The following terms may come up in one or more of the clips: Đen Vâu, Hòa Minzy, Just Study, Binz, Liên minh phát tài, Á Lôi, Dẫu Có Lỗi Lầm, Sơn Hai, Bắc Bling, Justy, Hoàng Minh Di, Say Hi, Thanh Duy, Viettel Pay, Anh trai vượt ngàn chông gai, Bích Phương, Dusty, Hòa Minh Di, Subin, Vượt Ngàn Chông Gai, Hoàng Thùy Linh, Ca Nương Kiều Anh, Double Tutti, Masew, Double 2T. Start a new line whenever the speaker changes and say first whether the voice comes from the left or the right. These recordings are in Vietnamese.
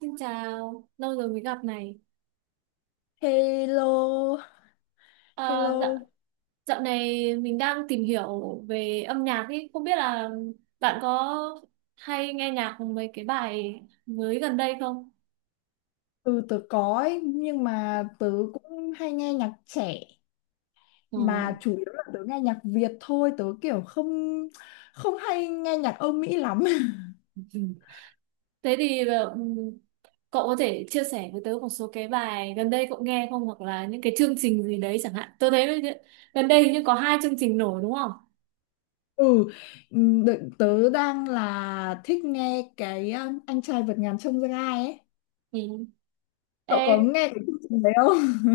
right: Xin chào, lâu rồi mới gặp này.
left: Hello,
right: À, dạo,
left: hello.
right: dạo này mình đang tìm hiểu về âm nhạc ý. Không biết là bạn có hay nghe nhạc mấy cái bài mới gần đây không?
left: Ừ, tớ có ấy, nhưng mà tớ cũng hay nghe nhạc trẻ,
right: Ờ,
left: mà chủ yếu là tớ nghe nhạc Việt thôi, tớ kiểu không không hay nghe nhạc Âu Mỹ lắm.
right: ừ. Thế thì cậu có thể chia sẻ với tớ một số cái bài gần đây cậu nghe không? Hoặc là những cái chương trình gì đấy chẳng hạn. Tôi thấy gần đây hình như có hai chương trình nổi đúng không?
left: Ừ, Tớ đang là thích nghe cái anh trai vượt ngàn chông gai ấy.
right: Ừ.
left: Cậu có
right: Ê,
left: nghe cái chương trình đấy không?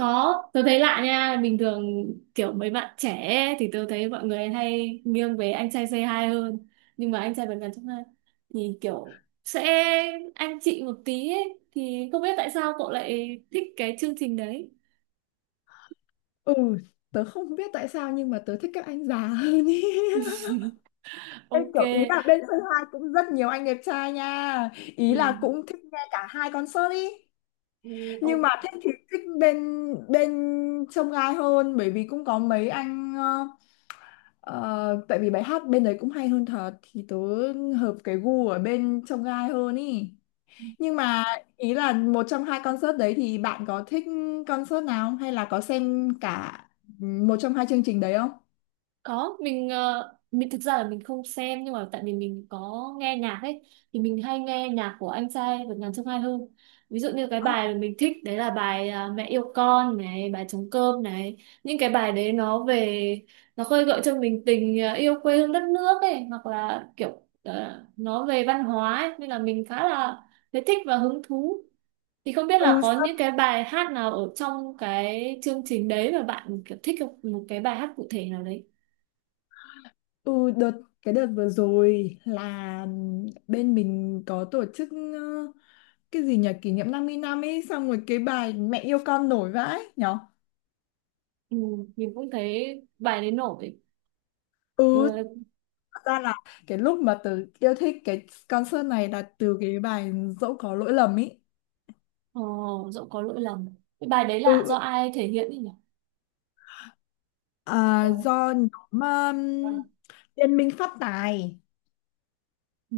right: có, tôi thấy lạ nha, bình thường kiểu mấy bạn trẻ ấy, thì tôi thấy mọi người hay nghiêng về anh trai Say Hi hơn. Nhưng mà anh trai vượt ngàn chông gai thì kiểu sẽ anh chị một tí ấy, thì không biết tại sao cậu lại thích cái chương trình đấy.
left: Ừ, tớ không biết tại sao nhưng mà tớ thích các anh già hơn ý. Ê,
right: Ok,
left: kiểu ý là bên Sơn Hai cũng rất nhiều anh đẹp trai nha, ý là
right: ừ.
left: cũng thích nghe cả hai concert ý,
right: Ừ,
left: nhưng mà
right: ok.
left: thích thì thích bên bên trông gai hơn, bởi vì cũng có mấy anh tại vì bài hát bên đấy cũng hay hơn thật, thì tớ hợp cái gu ở bên trông gai hơn ý. Nhưng mà ý là một trong hai concert đấy thì bạn có thích concert nào không, hay là có xem cả một trong hai chương trình đấy không?
right: Có, mình thực ra là mình không xem, nhưng mà tại vì mình có nghe nhạc ấy thì mình hay nghe nhạc của anh trai Vượt Ngàn Chông Gai hơn, ví dụ như cái bài mà mình thích đấy là bài Mẹ yêu con này, bài trống cơm này, những cái bài đấy nó về, nó khơi gợi cho mình tình yêu quê hương đất nước ấy, hoặc là kiểu nó về văn hóa ấy. Nên là mình khá là thấy thích và hứng thú, thì không biết là
left: Ừ.
right: có những cái bài hát nào ở trong cái chương trình đấy mà bạn kiểu thích không? Một cái bài hát cụ thể nào đấy.
left: Ừ, cái đợt vừa rồi là bên mình có tổ chức cái gì nhỉ, kỷ niệm 50 năm ấy, xong rồi cái bài mẹ yêu con nổi vãi nhở.
right: Ừ, mình cũng thấy bài đấy nổi.
left: Ừ,
right: ừ,
left: thật ra là cái lúc mà tớ yêu thích cái concert này là từ cái bài dẫu có lỗi lầm ấy.
right: ờ, Dẫu có lỗi lầm, cái bài đấy
left: ừ
right: là
left: ừ.
right: do ai thể hiện ấy nhỉ?
left: À, do nhóm Liên minh phát tài.
right: Ừ.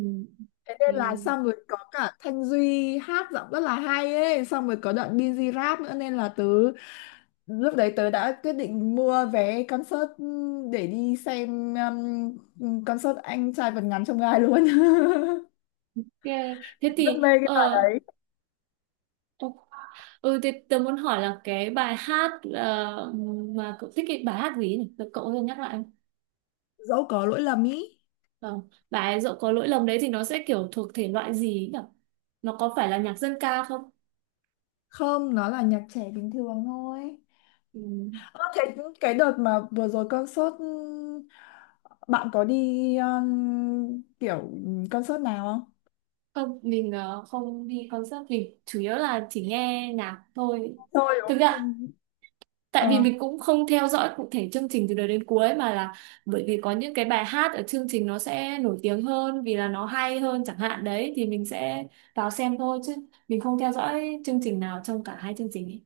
left: Thế nên là
right: Ok.
left: xong rồi có cả Thanh Duy hát giọng rất là hay ấy. Xong rồi có đoạn Binz rap nữa. Nên là tớ lúc đấy tớ đã quyết định mua vé concert, ừ, để đi xem concert anh trai vượt ngàn chông gai luôn.
right: Ok. Thế
left: Rất
right: thì
left: mê cái bài đấy.
right: ok. Ừ, thế tớ muốn hỏi là cái bài hát mà cậu thích, cái bài hát gì nhỉ, cậu có thể nhắc lại không?
left: Dẫu có lỗi lầm ý.
right: Ờ, bài dẫu có lỗi lầm đấy thì nó sẽ kiểu thuộc thể loại gì ấy nhỉ, nó có phải là nhạc dân ca không?
left: Không, nó là nhạc trẻ bình thường thôi.
right: Ừ.
left: Ơ thế, cái đợt mà vừa rồi concert bạn có đi kiểu concert nào không?
right: Không, không đi concert, mình chủ yếu là chỉ nghe nhạc thôi.
left: Tôi đúng
right: Thực
left: không?
right: ra
left: Trên...
right: tại vì
left: ờ
right: mình cũng không theo dõi cụ thể chương trình từ đầu đến cuối, mà là bởi vì có những cái bài hát ở chương trình nó sẽ nổi tiếng hơn vì là nó hay hơn chẳng hạn, đấy thì mình sẽ vào xem thôi, chứ mình không theo dõi chương trình nào trong cả hai chương trình ấy.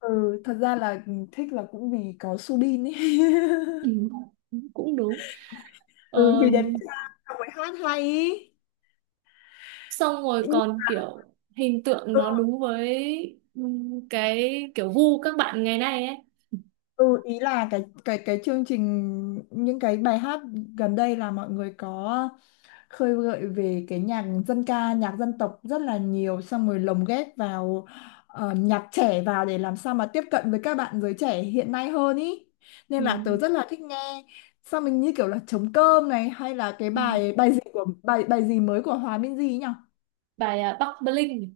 left: ừ, thật ra là thích là cũng vì có Subin ấy.
right: Ừ, cũng đúng.
left: Ừ vì đẹp
right: Ờm,
left: trai, xong rồi hát hay ý.
right: Xong rồi
left: Nhưng
right: còn kiểu hình tượng
left: ừ,
right: nó đúng với cái kiểu gu các bạn ngày nay ấy.
left: ừ, ý là cái chương trình, những cái bài hát gần đây là mọi người có khơi gợi về cái nhạc dân ca, nhạc dân tộc rất là nhiều, xong rồi lồng ghép vào nhạc trẻ vào để làm sao mà tiếp cận với các bạn giới trẻ hiện nay hơn ý, nên
right: Ừ.
left: là tớ rất là thích nghe. Xong mình như kiểu là trống cơm này, hay là cái
right: Ừ.
left: bài bài gì của bài bài gì mới của Hòa Minzy nhỉ.
right: Bài Bắc Bling.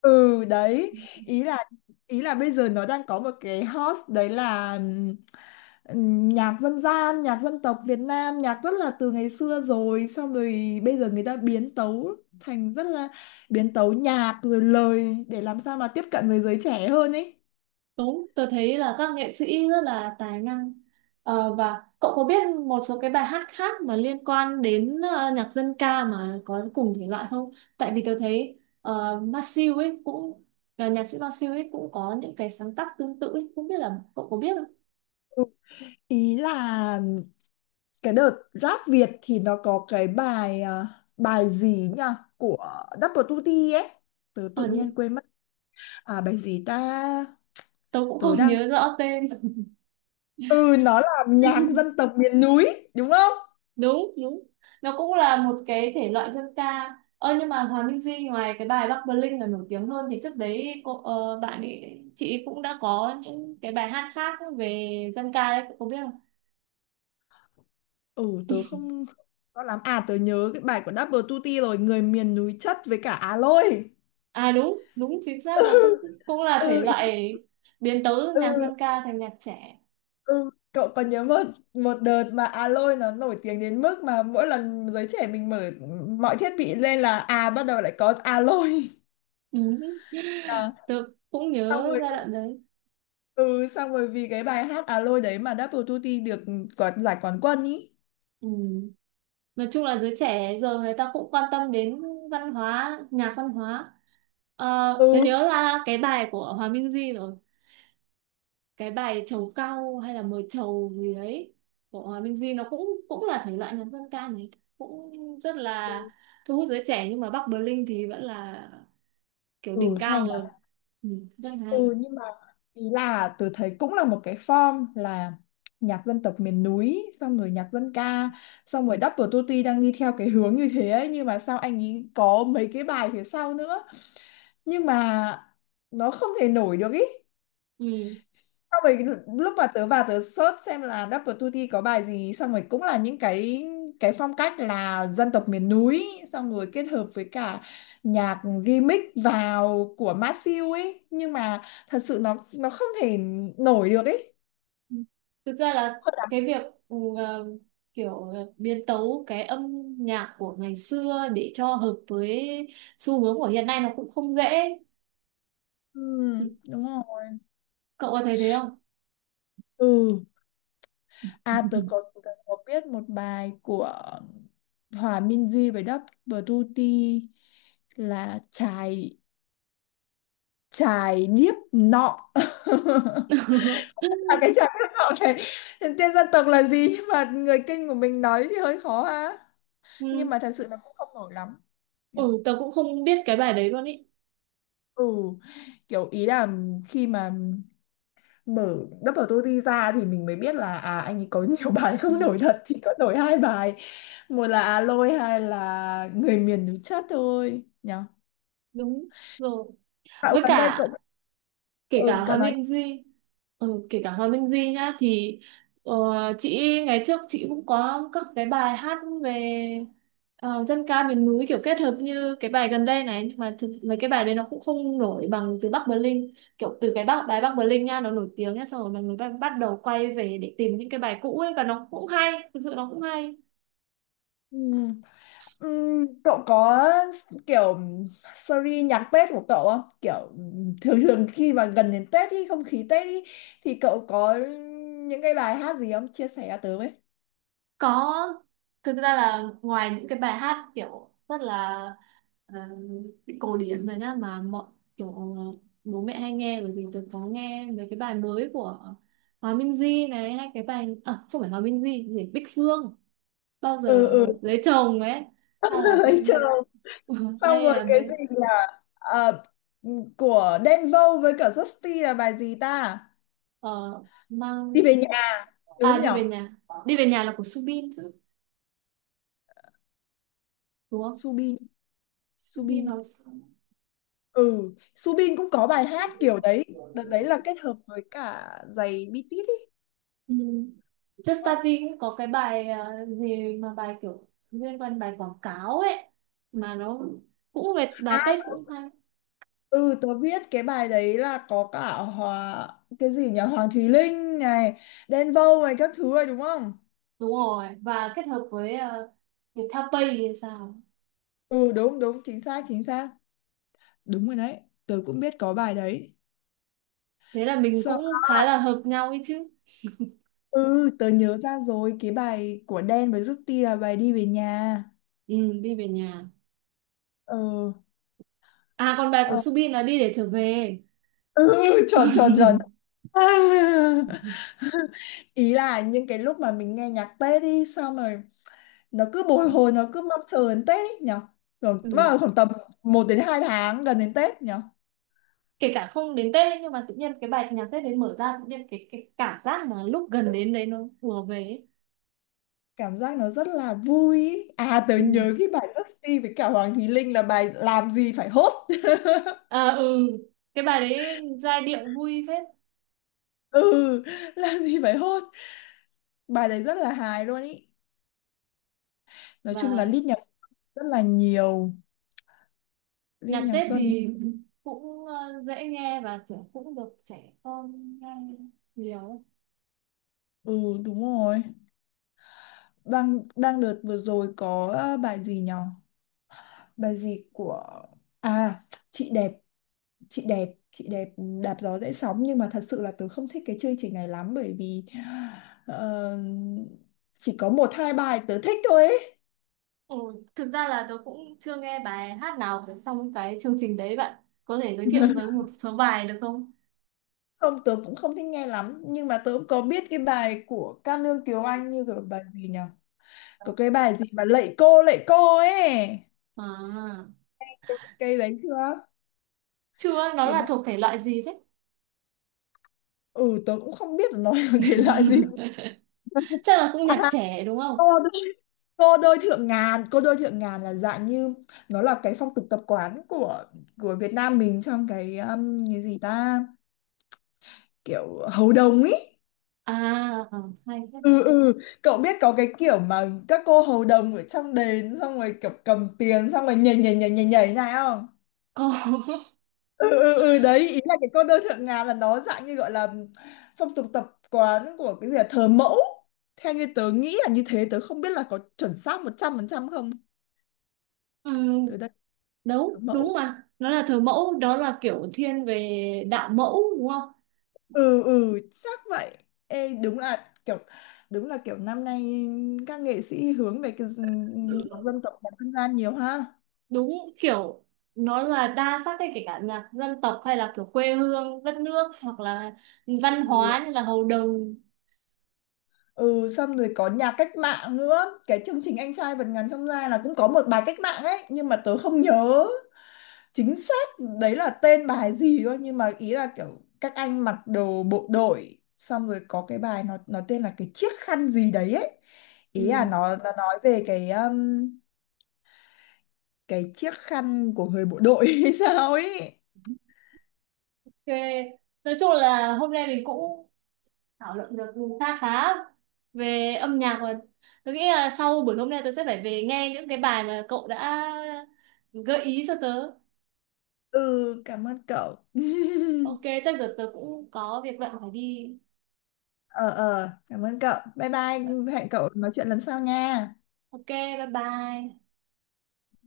left: Ừ đấy, ý là ý là bây giờ nó đang có một cái hot, đấy là nhạc dân gian, nhạc dân tộc Việt Nam, nhạc rất là từ ngày xưa rồi, xong rồi bây giờ người ta biến tấu thành rất là, biến tấu nhạc rồi lời để làm sao mà tiếp cận với giới trẻ hơn ấy.
right: Đúng, tôi thấy là các nghệ sĩ rất là tài năng. Và cậu có biết một số cái bài hát khác mà liên quan đến nhạc dân ca mà có cùng thể loại không? Tại vì tôi thấy Masew ấy cũng là nhạc sĩ, Masew ấy cũng có những cái sáng tác tương tự ấy, không biết là cậu có biết không?
left: Ừ. Ý là cái đợt rap Việt thì nó có cái bài bài gì nhỉ, của Double 2T ấy, tớ
right: Ờ,
left: tự
right: đúng,
left: nhiên quên mất. À bài gì ta,
right: tôi cũng
left: tớ
right: không
left: đang,
right: nhớ rõ tên.
left: ừ nó là nhạc dân tộc miền núi đúng không.
right: Đúng đúng, nó cũng là một cái thể loại dân ca, nhưng mà Hoàng Minh Di ngoài cái bài Bắc Bling là nổi tiếng hơn thì trước đấy cô bạn ấy, chị ấy cũng đã có những cái bài hát khác về dân ca đấy, cô có biết không?
left: Ừ tớ không không rõ lắm, à tớ nhớ cái bài của Double Tutti rồi, người miền núi chất với cả Á Lôi.
right: À, đúng đúng chính xác, nó
left: Ừ.
right: cũng cũng là thể
left: Ừ.
right: loại biến tấu
left: Ừ
right: nhạc dân ca thành nhạc trẻ.
left: ừ. Cậu còn nhớ một một đợt mà Á Lôi nó nổi tiếng đến mức mà mỗi lần giới trẻ mình mở mọi thiết bị lên là à bắt đầu lại có Á Lôi.
right: Ừ.
left: À,
right: Tớ cũng
left: xong
right: nhớ
left: rồi,
right: giai đoạn đấy.
left: ừ xong rồi vì cái bài hát Á Lôi đấy mà Double Tutti được quả, giải quán quân ý.
right: Ừ. Nói chung là giới trẻ giờ người ta cũng quan tâm đến văn hóa, nhạc văn hóa.
left: Ừ
right: Ờ, tớ nhớ là cái bài của Hòa Minh Di rồi, cái bài trầu cau hay là mời trầu gì đấy của Hòa Minh Di nó cũng cũng là thể loại nhạc dân ca này, cũng rất là thu hút giới trẻ, nhưng mà Bắc Berlin thì vẫn là kiểu
left: ừ
right: đỉnh cao
left: hay.
right: rồi. Ừ, rất hay.
left: Ừ nhưng mà ý là tôi thấy cũng là một cái form là nhạc dân tộc miền núi, xong rồi nhạc dân ca, xong rồi Double Tutti đang đi theo cái hướng như thế ấy, nhưng mà sao anh ấy có mấy cái bài phía sau nữa, nhưng mà nó không thể nổi được ý.
right: Ừ.
left: Xong rồi lúc mà tớ vào tớ search xem là Double Tutti có bài gì, xong rồi cũng là những cái phong cách là dân tộc miền núi, xong rồi kết hợp với cả nhạc remix vào của Masew ấy, nhưng mà thật sự nó không thể nổi được ấy.
right: Thực ra là
left: Hơi
right: cái
left: đặc.
right: việc ừ, ờ, kiểu biến tấu cái âm nhạc của ngày xưa để cho hợp với xu hướng của hiện nay nó cũng không dễ.
left: Ừ, đúng rồi.
right: Cậu có thấy thế không?
left: Ừ à tớ có biết một bài của Hòa Minzy với Double Tutti là chài chài điếc nọ, là cái chài điếc nọ này, tên dân tộc là gì nhưng mà người Kinh của mình nói thì hơi khó ha, nhưng
right: Ừ,
left: mà thật sự là cũng không nổi lắm nhỉ?
right: ừ tớ cũng không biết cái bài đấy luôn ý.
left: Ừ, kiểu ý là khi mà mở Double TOTY ra thì mình mới biết là à anh ấy có nhiều bài
right: Ừ.
left: không nổi thật, chỉ có nổi hai bài, một là à lôi, hai là người miền núi chất thôi nhỉ.
right: Đúng rồi,
left: Cậu
right: với
left: gần đây
right: cả
left: cậu,
right: kể
left: ừ
right: cả Hòa
left: cậu nói.
right: Minh Di, kể cả Hòa Minh Di nhá, thì ờ, chị, ngày trước chị cũng có các cái bài hát về dân ca miền núi kiểu kết hợp như cái bài gần đây này, nhưng mà thực, mấy cái bài đấy nó cũng không nổi bằng từ Bắc Berlin, kiểu từ cái Bắc đài Bắc Berlin nha, nó nổi tiếng nhá, xong rồi mọi người bắt bắt đầu quay về để tìm những cái bài cũ ấy và nó cũng hay, thực sự nó cũng hay.
left: Ừ. Cậu có kiểu series nhạc Tết của cậu không? Kiểu thường thường khi mà gần đến Tết ý, không khí Tết ý, thì cậu có những cái bài hát gì không? Chia sẻ cho tớ với.
right: Có, thực ra là ngoài những cái bài hát kiểu rất là ờ, cổ điển rồi nhá, mà mọi kiểu bố mẹ hay nghe rồi, thì tôi có nghe mấy cái bài mới của Hòa Minzy này, hay cái bài không phải Hòa Minzy, gì Bích Phương bao
left: Ừ
right: giờ
left: ừ,
right: lấy chồng ấy, hay là cái
left: ấy chờ.
right: mới
left: Xong
right: hay
left: rồi
right: là
left: cái
right: mấy
left: gì là ờ, của Đen Vâu với cả Justy là bài gì ta?
right: ờ, mang
left: Đi về nhà, đúng không
right: đi
left: nhở?
right: về nhà, đi về nhà là của Subin chứ đúng không?
left: Subin,
right: Subin là
left: Subin. Ừ, Subin cũng có bài hát kiểu đấy. Đợt đấy là kết hợp với cả giày bi tít ý.
right: ừ. Just Study cũng có cái bài gì mà bài kiểu liên quan bài quảng cáo ấy, mà nó cũng về bài Tết cũng hay.
left: Ừ, tớ biết cái bài đấy là có cả Hòa, cái gì nhỉ, Hoàng Thùy Linh này, Đen Vâu này, các thứ rồi đúng không?
right: Đúng rồi, và kết hợp với Viettel Pay thì sao.
left: Ừ đúng đúng, chính xác chính xác, đúng rồi đấy, tớ cũng biết có bài đấy.
right: Thế là mình
left: Sao à,
right: cũng khá là hợp nhau ấy chứ.
left: ừ tớ nhớ ra rồi, cái bài của Đen với Justin là bài đi về nhà.
right: Ừ, đi về nhà.
left: Ừ.
right: À, còn bài của
left: Ờ,
right: Subin là đi để trở về.
left: ừ, tròn tròn tròn. Ý là những cái lúc mà mình nghe nhạc Tết đi, xong rồi nó cứ bồi hồi, nó cứ mong chờ đến Tết nhở, rồi
right: Ừ.
left: vào khoảng tầm 1 đến 2 tháng gần đến Tết nhở.
right: Kể cả không đến Tết ấy, nhưng mà tự nhiên cái bài nhạc Tết đấy mở ra, tự nhiên cái cảm giác mà lúc gần đến đấy nó ùa về ấy.
left: Cảm giác nó rất là vui ý. À tớ
right: Ừ.
left: nhớ cái bài Dusty với cả Hoàng Thùy Linh là bài làm gì phải hốt.
right: À, ừ, cái bài đấy giai điệu vui phết.
left: Ừ, làm gì phải hốt, bài đấy rất là hài luôn ý. Nói chung là
right: Và
left: lít nhà rất là nhiều lít
right: nhạc
left: nhà
right: Tết
left: Xuân
right: thì
left: thì-
right: cũng dễ nghe và kiểu cũng được trẻ con nghe nhiều.
left: ừ đúng rồi. Đang đang đợt vừa rồi có bài gì nhở, bài gì của, à, chị đẹp, chị đẹp đạp gió dễ sóng, nhưng mà thật sự là tớ không thích cái chương trình này lắm, bởi vì ờ, chỉ có một hai bài tớ thích thôi ấy.
right: Ừ, thực ra là tôi cũng chưa nghe bài hát nào của trong cái chương trình đấy, bạn có thể giới thiệu một số bài được không?
left: Không tớ cũng không thích nghe lắm, nhưng mà tớ cũng có biết cái bài của Ca Nương Kiều Anh, như cái bài gì nhỉ, có cái bài gì mà lạy cô ấy,
right: À,
left: cái đấy chưa.
right: chưa. Nó
left: Cái
right: là
left: bài...
right: thuộc thể loại gì thế?
left: ừ tớ cũng không biết là nó là thể loại gì.
right: Chắc là cũng nhạc trẻ đúng
left: À,
right: không?
left: cô đôi thượng ngàn, cô đôi thượng ngàn là dạng như, nó là cái phong tục tập quán của Việt Nam mình trong cái gì ta, kiểu hầu đồng ý.
right: À, ờ, hay thế.
left: Ừ ừ, cậu biết có cái kiểu mà các cô hầu đồng ở trong đền xong rồi kiểu cầm tiền xong rồi nhảy nhảy nhảy nhảy nhảy này không.
right: Có.
left: Ừ ừ ừ đấy, ý là cái cô đôi thượng ngàn là nó dạng như gọi là phong tục tập quán của cái gì là thờ mẫu, theo như tớ nghĩ là như thế, tớ không biết là có chuẩn xác 100% không.
right: Ừ,
left: Tớ đây thờ
right: đúng đúng,
left: mẫu.
right: mà nó là thờ mẫu, đó là kiểu thiên về đạo mẫu đúng không?
left: Ừ ừ chắc vậy. Ê, đúng là kiểu, đúng là kiểu năm nay các nghệ sĩ hướng về cái nhạc dân tộc, nhạc dân gian nhiều ha.
right: Đúng, kiểu nó là đa sắc ấy, kể cả nhạc dân tộc hay là kiểu quê hương đất nước hoặc là văn hóa như là hầu đồng.
left: Ừ xong rồi có nhạc cách mạng nữa, cái chương trình anh trai vượt ngàn chông gai là cũng có một bài cách mạng ấy, nhưng mà tớ không nhớ chính xác đấy là tên bài gì thôi, nhưng mà ý là kiểu các anh mặc đồ bộ đội, xong rồi có cái bài nó tên là cái chiếc khăn gì đấy ấy,
right: Ừ.
left: ý là nó nói về cái chiếc khăn của người bộ đội hay sao ấy.
right: Ok. Nói chung là hôm nay mình cũng thảo luận được khá khá về âm nhạc, và tôi nghĩ là sau buổi hôm nay tôi sẽ phải về nghe những cái bài mà cậu đã gợi ý cho tớ.
left: Ừ cảm ơn cậu.
right: Ok, chắc giờ tớ cũng có việc bận phải đi.
left: Ờ ờ cảm ơn cậu, bye bye, hẹn cậu nói chuyện lần sau nha.
right: Ok, bye bye.